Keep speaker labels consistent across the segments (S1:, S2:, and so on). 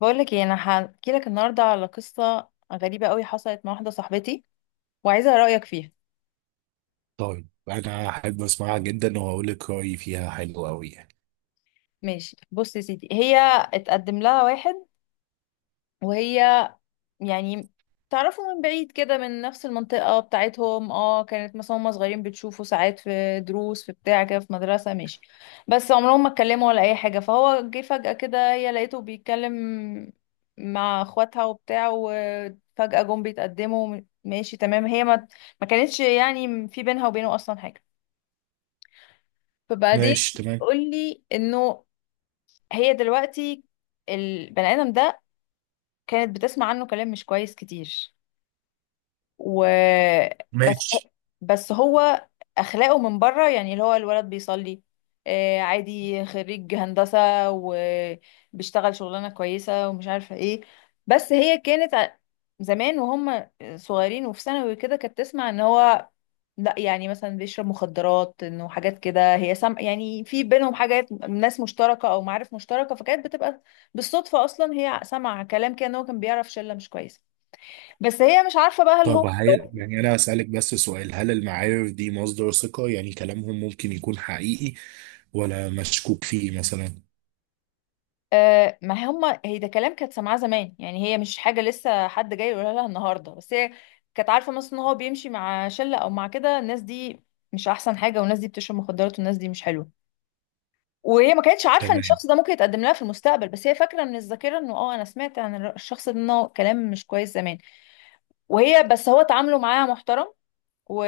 S1: بقولك ايه، انا هحكي لك النهارده على قصه غريبه قوي حصلت مع واحده صاحبتي وعايزه رايك فيها.
S2: طيب، انا احب اسمعها جدا وهقول لك رايي فيها حلو قوي يعني.
S1: ماشي، بص يا سيدي، هي اتقدم لها واحد، وهي يعني تعرفوا من بعيد كده، من نفس المنطقة بتاعتهم. اه، كانت مثلا هما صغيرين بتشوفوا ساعات في دروس في بتاع كده، في مدرسة، ماشي. بس عمرهم ما اتكلموا ولا أي حاجة. فهو جه فجأة كده، هي لقيته بيتكلم مع اخواتها وبتاع، وفجأة جم بيتقدموا. ماشي، تمام. هي ما كانتش يعني في بينها وبينه أصلا حاجة. فبعدين
S2: ماشي تمام.
S1: قول لي إنه هي دلوقتي البني آدم ده كانت بتسمع عنه كلام مش كويس كتير، و بس
S2: ماشي.
S1: بس هو اخلاقه من بره، يعني اللي هو الولد بيصلي، آه، عادي، خريج هندسة وبيشتغل شغلانة كويسة ومش عارفة ايه. بس هي كانت زمان وهم صغيرين وفي ثانوي كده كانت تسمع ان هو لا، يعني مثلا بيشرب مخدرات، انه حاجات كده. هي يعني في بينهم حاجات، ناس مشتركة او معارف مشتركة، فكانت بتبقى بالصدفة اصلا هي سمع كلام كده ان هو كان بيعرف شلة مش كويسة. بس هي مش عارفة بقى هل هو.
S2: يعني انا هسألك بس سؤال، هل المعارف دي مصدر ثقة؟ يعني كلامهم ممكن يكون حقيقي ولا مشكوك فيه مثلا؟
S1: آه، ما هما، هي ده كلام كانت سامعاه زمان، يعني هي مش حاجة لسه حد جاي يقولها لها النهاردة. بس هي كانت عارفة مثلا ان هو بيمشي مع شلة او مع كده، الناس دي مش احسن حاجة، والناس دي بتشرب مخدرات، والناس دي مش حلوة. وهي ما كانتش عارفة ان
S2: تمام.
S1: الشخص ده ممكن يتقدم لها في المستقبل. بس هي فاكرة من الذاكرة انه اه، انا سمعت عن الشخص ده انه كلام مش كويس زمان. وهي بس هو تعامله معاها محترم، و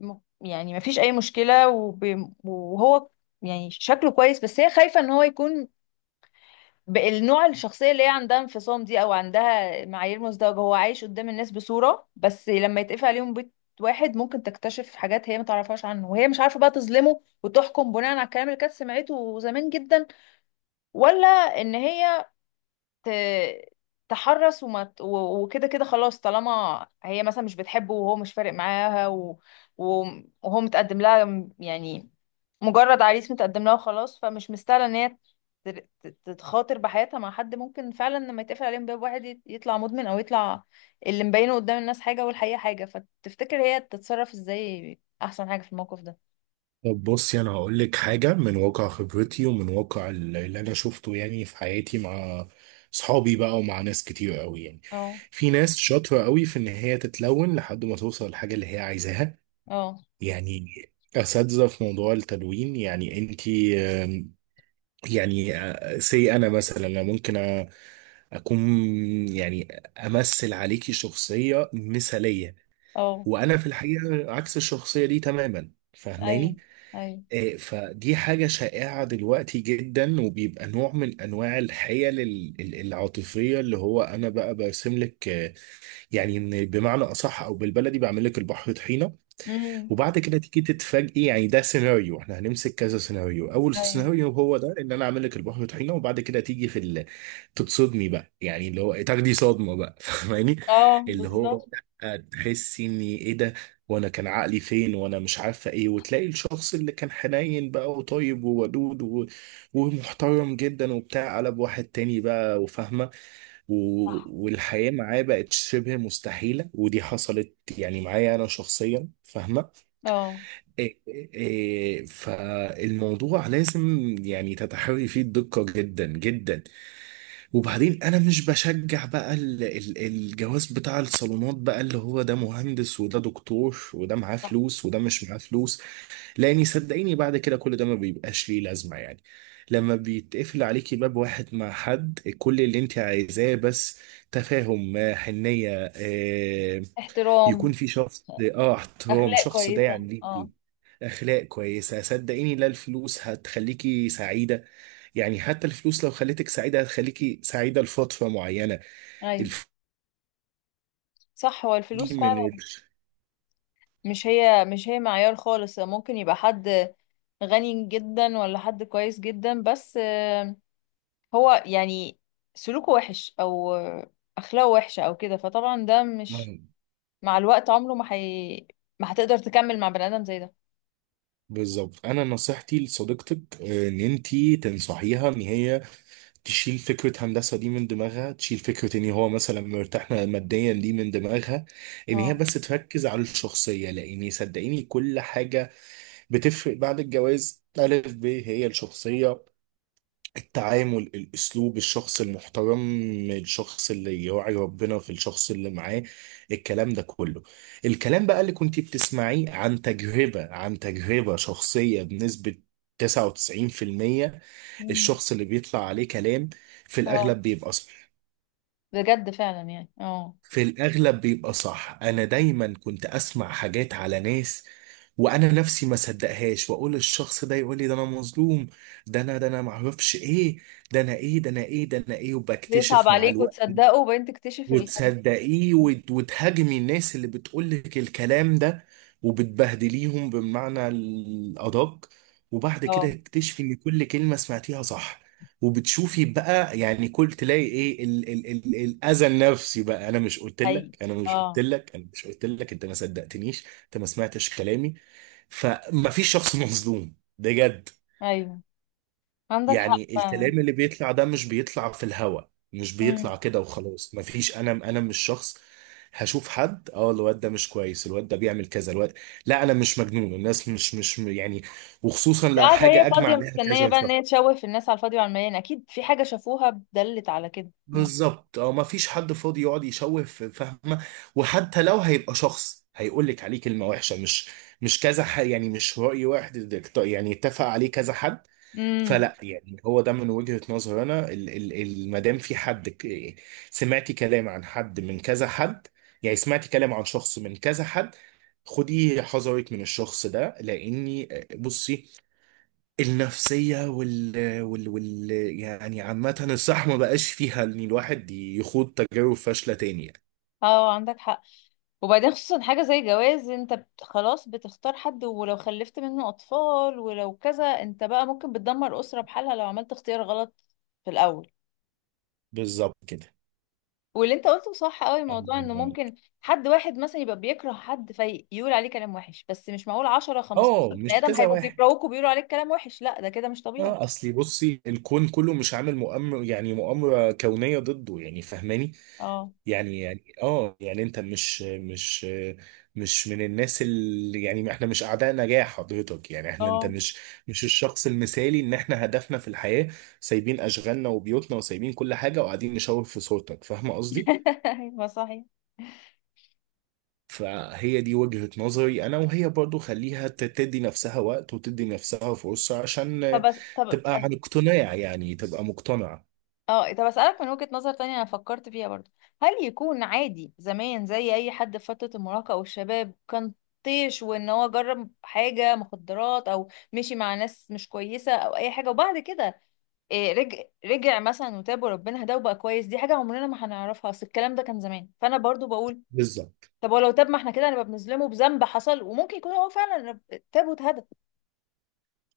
S1: يعني ما فيش اي مشكلة، وهو يعني شكله كويس. بس هي خايفة ان هو يكون النوع الشخصية اللي هي عندها انفصام دي، او عندها معايير مزدوجة، هو عايش قدام الناس بصورة، بس لما يتقفل عليهم بيت واحد ممكن تكتشف حاجات هي ما تعرفهاش عنه. وهي مش عارفة بقى تظلمه وتحكم بناء على الكلام اللي كانت سمعته زمان جدا، ولا ان هي ت- تحرص، وكده كده خلاص، طالما هي مثلا مش بتحبه وهو مش فارق معاها، و- وهو متقدم لها يعني مجرد عريس متقدم لها وخلاص، فمش مستاهله ان هي تتخاطر بحياتها مع حد ممكن فعلا لما يتقفل عليهم باب واحد يطلع مدمن، او يطلع اللي مبينه قدام الناس حاجه والحقيقه حاجه. فتفتكر هي تتصرف ازاي؟ احسن حاجه في الموقف ده.
S2: طب بصي، انا هقول لك حاجة من واقع خبرتي ومن واقع اللي انا شفته يعني في حياتي، مع صحابي بقى ومع ناس كتير قوي يعني.
S1: اه،
S2: في ناس شاطرة قوي في ان هي تتلون لحد ما توصل للحاجة اللي هي عايزاها،
S1: اه،
S2: يعني اساتذه في موضوع التدوين. يعني انت، يعني سي انا مثلا، أنا ممكن أ- اكون يعني امثل عليكي شخصيه مثاليه،
S1: اه،
S2: وانا في الحقيقه عكس الشخصيه دي تماما،
S1: ايوه،
S2: فاهماني؟
S1: ايوه،
S2: فدي حاجه شائعه دلوقتي جدا، وبيبقى نوع من انواع الحيل العاطفيه، اللي هو انا بقى برسم لك، يعني إن بمعنى اصح او بالبلدي بعمل لك البحر طحينه،
S1: امم
S2: وبعد كده تيجي تتفاجئي. يعني ده سيناريو، احنا هنمسك كذا سيناريو. اول
S1: ايوه،
S2: سيناريو هو ده، ان انا اعمل لك البحر طحينه وبعد كده تيجي تتصدمي بقى، يعني اللي هو تاخدي صدمه بقى فاهماني؟
S1: اه
S2: اللي هو
S1: بالظبط.
S2: تحسي ان ايه ده، وانا كان عقلي فين، وانا مش عارفه ايه، وتلاقي الشخص اللي كان حنين بقى وطيب وودود ومحترم جدا وبتاع، قلب واحد تاني بقى، وفاهمه،
S1: صح.
S2: والحياة معاه بقت شبه مستحيلة. ودي حصلت يعني معايا أنا شخصيا، فاهمة؟
S1: اه،
S2: إيه- إيه، إيه، فالموضوع لازم يعني تتحري فيه الدقة جدا جدا. وبعدين انا مش بشجع بقى الجواز بتاع الصالونات بقى، اللي هو ده مهندس وده دكتور وده معاه
S1: صح،
S2: فلوس وده مش معاه فلوس، لاني صدقيني بعد كده كل ده ما بيبقاش ليه لازمة يعني. لما بيتقفل عليكي باب واحد مع حد، كل اللي انت عايزاه بس تفاهم، حنية، يكون
S1: احترام،
S2: في شخص، اه احترام،
S1: اخلاق
S2: شخص
S1: كويسه،
S2: داعم
S1: اه،
S2: ليكي، اخلاق كويسه. صدقيني، لا، الفلوس هتخليكي سعيده، يعني حتى الفلوس لو خلتك سعيده هتخليكي سعيده لفتره معينه.
S1: ايوه،
S2: الفلوس
S1: صح، هو
S2: دي
S1: الفلوس
S2: من
S1: فعلا، مش هي، مش هي معيار خالص. ممكن يبقى حد غني جدا، ولا حد كويس جدا بس آه، هو يعني سلوكه وحش، او آه، اخلاقه وحشه او كده، فطبعا ده مش،
S2: آه،
S1: مع الوقت عمره ما هي ما هتقدر تكمل مع بني ادم زي ده.
S2: بالظبط. انا نصيحتي لصديقتك، ان انتي تنصحيها ان هي تشيل فكره هندسه دي من دماغها، تشيل فكره ان هو مثلا مرتاح ماديا دي من دماغها، ان هي
S1: اه.
S2: بس تركز على الشخصيه، لان صدقيني كل حاجه بتفرق بعد الجواز. ألف ب هي الشخصيه، التعامل، الاسلوب، الشخص المحترم، الشخص اللي يراعي ربنا في الشخص اللي معاه، الكلام ده كله. الكلام بقى اللي كنت بتسمعيه عن تجربة شخصية بنسبة 99%،
S1: مم.
S2: الشخص اللي بيطلع عليه كلام في
S1: اه،
S2: الأغلب بيبقى،
S1: بجد، فعلا، يعني اه،
S2: في الأغلب بيبقى صح. أنا دايما كنت أسمع حاجات على ناس وأنا نفسي ما صدقهاش، وأقول الشخص ده يقول لي ده أنا مظلوم، ده أنا معرفش إيه، ده أنا إيه، ده أنا إيه، ده أنا إيه.
S1: بيصعب
S2: وبكتشف مع
S1: عليك
S2: الوقت
S1: وتصدقه وبعدين تكتشف
S2: وتصدقيه وتهاجمي الناس اللي بتقولك الكلام ده وبتبهدليهم بمعنى الأدق، وبعد كده
S1: اه،
S2: تكتشفي إن كل كلمة سمعتيها صح. وبتشوفي بقى، يعني كل تلاقي ايه ال ال ال الاذى النفسي بقى. انا مش قلت
S1: حقيقي.
S2: لك انا مش قلت
S1: اه،
S2: لك انا مش قلت لك، انت ما صدقتنيش، انت ما سمعتش كلامي. فما فيش شخص مظلوم بجد،
S1: ايوه، عندك حق
S2: يعني
S1: فعلا.
S2: الكلام اللي بيطلع ده مش بيطلع في الهوا، مش
S1: امم
S2: بيطلع كده وخلاص، مفيش. انا مش شخص هشوف حد الواد ده مش كويس، الواد ده بيعمل كذا، لا، انا مش مجنون. الناس مش يعني، وخصوصا لو
S1: قاعدة هي
S2: حاجه اجمع
S1: فاضية
S2: عليها كذا
S1: مستنية بقى
S2: شخص.
S1: ان هي تشوه في الناس على الفاضي وعلى المليان؟ اكيد في حاجة شافوها دلت على كده. امم.
S2: بالظبط، مفيش حد فاضي يقعد يشوه في، فاهمه؟ وحتى لو هيبقى شخص هيقول لك عليه كلمه وحشه، مش كذا حد يعني، مش راي واحد، يعني اتفق عليه كذا حد.
S1: أمم.
S2: فلا، يعني هو ده من وجهة نظري انا، ما دام في حد سمعتي كلام عن حد من كذا حد، يعني سمعتي كلام عن شخص من كذا حد، خدي حذرك من الشخص ده، لاني بصي، النفسية وال, وال, وال يعني عامة الصح ما بقاش فيها ان الواحد يخوض تجارب فاشلة تاني يعني.
S1: اه، عندك حق. وبعدين خصوصا حاجة زي جواز، خلاص، بتختار حد، ولو خلفت منه اطفال ولو كذا، انت بقى ممكن بتدمر اسرة بحالها لو عملت اختيار غلط في الاول.
S2: بالظبط كده،
S1: واللي انت قلته صح قوي،
S2: الله
S1: موضوع انه
S2: ينور
S1: ممكن
S2: عليك.
S1: حد واحد مثلا يبقى بيكره حد فيقول عليه كلام وحش، بس مش معقول 10 15
S2: اه،
S1: بني
S2: مش
S1: ادم
S2: كذا
S1: هيبقوا
S2: واحد.
S1: بيكرهوك وبيقولوا عليك كلام وحش. لا، ده كده مش طبيعي.
S2: اه، اصلي بصي، الكون كله مش عامل مؤامرة، يعني مؤامرة كونية ضده، يعني فاهماني؟
S1: اه،
S2: يعني يعني انت مش من الناس، اللي يعني احنا مش اعداء نجاح حضرتك يعني، احنا انت
S1: اه،
S2: مش الشخص المثالي، ان احنا هدفنا في الحياة سايبين اشغالنا وبيوتنا وسايبين كل حاجة وقاعدين نشاور في صورتك، فاهم قصدي؟
S1: ايوه، صحيح.
S2: فهي دي وجهة نظري انا، وهي برضو خليها تدي نفسها وقت وتدي نفسها فرصة عشان
S1: طب،
S2: تبقى عن اقتناع، يعني تبقى مقتنع.
S1: اه، طب اسالك من وجهة نظر تانية انا فكرت فيها برضو، هل يكون عادي زمان زي اي حد في فترة المراهقة او الشباب كان طيش، وان هو جرب حاجة مخدرات او مشي مع ناس مش كويسة او اي حاجة، وبعد كده إيه، رجع مثلا وتاب وربنا هداه وبقى كويس؟ دي حاجة عمرنا ما هنعرفها، اصل الكلام ده كان زمان. فانا برضو بقول
S2: بالظبط.
S1: طب ولو تاب، ما احنا كده نبقى بنظلمه بذنب حصل، وممكن يكون هو فعلا تاب واتهدى.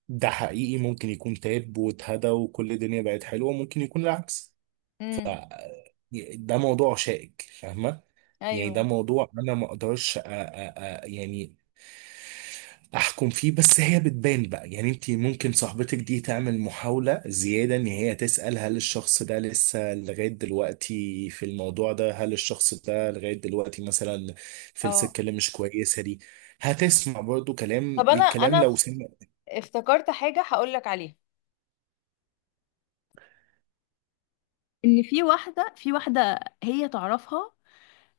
S2: ده حقيقي ممكن يكون تاب واتهدى وكل الدنيا بقت حلوة، ممكن يكون العكس.
S1: امم،
S2: ده موضوع شائك، فاهمة؟ يعني ده
S1: ايوه،
S2: موضوع انا ما اقدرش يعني احكم فيه، بس هي بتبان بقى. يعني انت ممكن، صاحبتك دي تعمل محاولة زيادة ان هي تسأل، هل الشخص ده لسه لغاية دلوقتي في الموضوع ده، هل الشخص ده لغاية دلوقتي مثلا في
S1: اه،
S2: السكة اللي مش كويسة دي؟ هتسمع برضو
S1: طب انا
S2: الكلام
S1: انا
S2: لو سمع.
S1: افتكرت حاجة هقولك عليها. ان في واحده، هي تعرفها،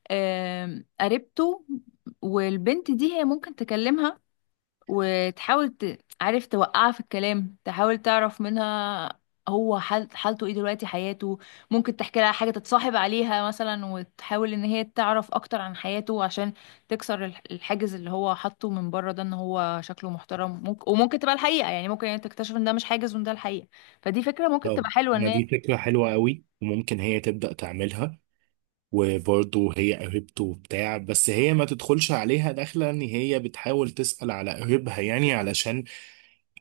S1: آم، قريبته، والبنت دي هي ممكن تكلمها، وتحاول عارف توقعها في الكلام، تحاول تعرف منها هو حالته ايه دلوقتي، حياته. ممكن تحكي لها حاجه تتصاحب عليها مثلا، وتحاول ان هي تعرف اكتر عن حياته عشان تكسر الحاجز اللي هو حاطه من بره ده، ان هو شكله محترم. ممكن، وممكن تبقى الحقيقه، يعني ممكن يعني تكتشف ان ده مش حاجز وان ده الحقيقه. فدي فكره ممكن
S2: طب
S1: تبقى حلوه ان
S2: ما
S1: هي.
S2: دي فكرة حلوة قوي، وممكن هي تبدأ تعملها. وبرضه هي قريبته وبتاع، بس هي ما تدخلش عليها داخلة ان هي بتحاول تسأل على قريبها، يعني علشان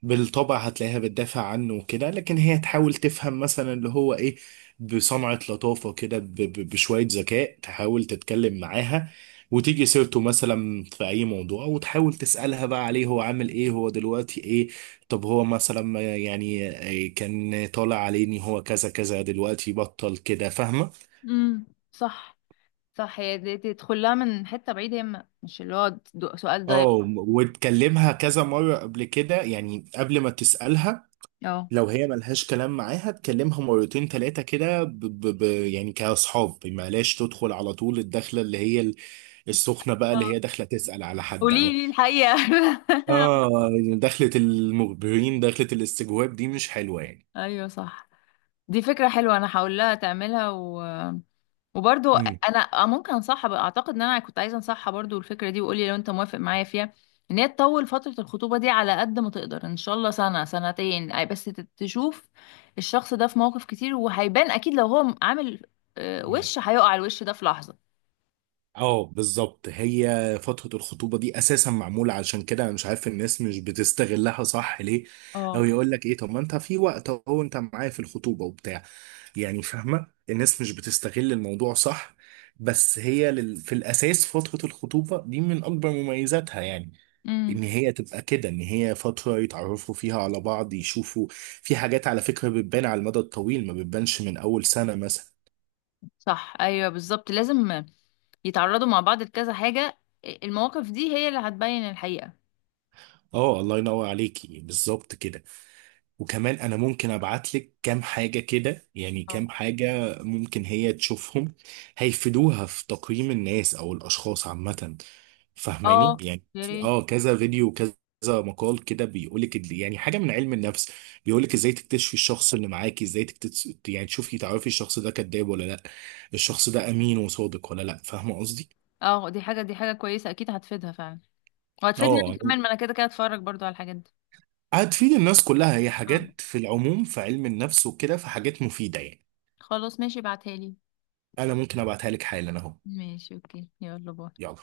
S2: بالطبع هتلاقيها بتدافع عنه وكده، لكن هي تحاول تفهم مثلا اللي هو ايه، بصنعة لطافة كده، بشوية ذكاء تحاول تتكلم معاها، وتيجي سيرته مثلا في اي موضوع، وتحاول تسألها بقى عليه هو عامل ايه، هو دلوقتي ايه. طب هو مثلا، ما يعني كان طالع عليه ان هو كذا كذا دلوقتي بطل كده، فاهمة؟
S1: امم صح، صح، هي دي تدخل لها من حتة بعيدة، هي مش اللي هو سؤال دايركت.
S2: اه، وتكلمها كذا مرة قبل كده، يعني قبل ما تسألها،
S1: اه،
S2: لو هي ملهاش كلام معاها تكلمها مرتين تلاتة كده، يعني كأصحاب، ما لاش تدخل على طول الدخلة اللي هي السخنة بقى، اللي
S1: اه،
S2: هي داخلة تسأل على حد.
S1: قولي
S2: اه.
S1: لي الحقيقة.
S2: اه، دخلة المخبرين، دخلة الاستجواب دي مش حلوة يعني.
S1: ايوه، صح. دي فكرة حلوة انا هقول لها تعملها و... وبرضو انا آه، ممكن انصحها بقى. اعتقد ان انا كنت عايزة انصحها برضو الفكرة دي، وقولي لو انت موافق معايا فيها، ان هي تطول فترة الخطوبة دي على قد ما تقدر ان شاء الله، سنة سنتين أي، بس تشوف الشخص ده في مواقف كتير، وهيبان اكيد لو هو عامل آه،
S2: مم.
S1: وش، هيقع الوش ده في لحظة.
S2: اه، بالظبط. هي فترة الخطوبة دي اساسا معمولة علشان كده، انا مش عارف الناس مش بتستغلها صح ليه. او
S1: اه،
S2: يقول لك ايه، طب ما انت في وقت اهو، انت معايا في الخطوبة وبتاع، يعني فاهمة، الناس مش بتستغل الموضوع صح. بس هي في الاساس فترة الخطوبة دي من اكبر مميزاتها، يعني ان
S1: امم
S2: هي تبقى كده، ان هي فترة يتعرفوا فيها على بعض، يشوفوا. في حاجات على فكرة بتبان على المدى الطويل، ما بتبانش من اول سنة مثلا.
S1: صح، ايوه، بالظبط، لازم يتعرضوا مع بعض لكذا حاجه. المواقف دي هي اللي هتبين الحقيقه.
S2: اه، الله ينور عليكي، بالظبط كده. وكمان انا ممكن ابعت لك كام حاجة كده، يعني
S1: اه،
S2: كام حاجة ممكن هي تشوفهم هيفيدوها في تقييم الناس او الاشخاص عامة، فاهماني
S1: اه،
S2: يعني؟
S1: يا ريت.
S2: اه، كذا فيديو وكذا مقال كده بيقولك يعني حاجة من علم النفس، بيقولك ازاي تكتشفي الشخص اللي معاكي، ازاي تكتشفي، يعني تشوفي تعرفي الشخص ده كذاب ولا لا، الشخص ده امين وصادق ولا لا، فاهمة قصدي؟
S1: اه، دي حاجه كويسه اكيد هتفيدها فعلا. وهتفيدني انا
S2: اه،
S1: كمان، ما انا كده كده هتفرج برضو على الحاجات دي.
S2: هتفيد الناس كلها، هي
S1: اه،
S2: حاجات في العموم في علم النفس وكده، فحاجات مفيدة يعني.
S1: خلاص، ماشي، ابعتها لي.
S2: انا ممكن ابعتها لك حالا اهو.
S1: ماشي، اوكي، يلا، باي.
S2: يلا.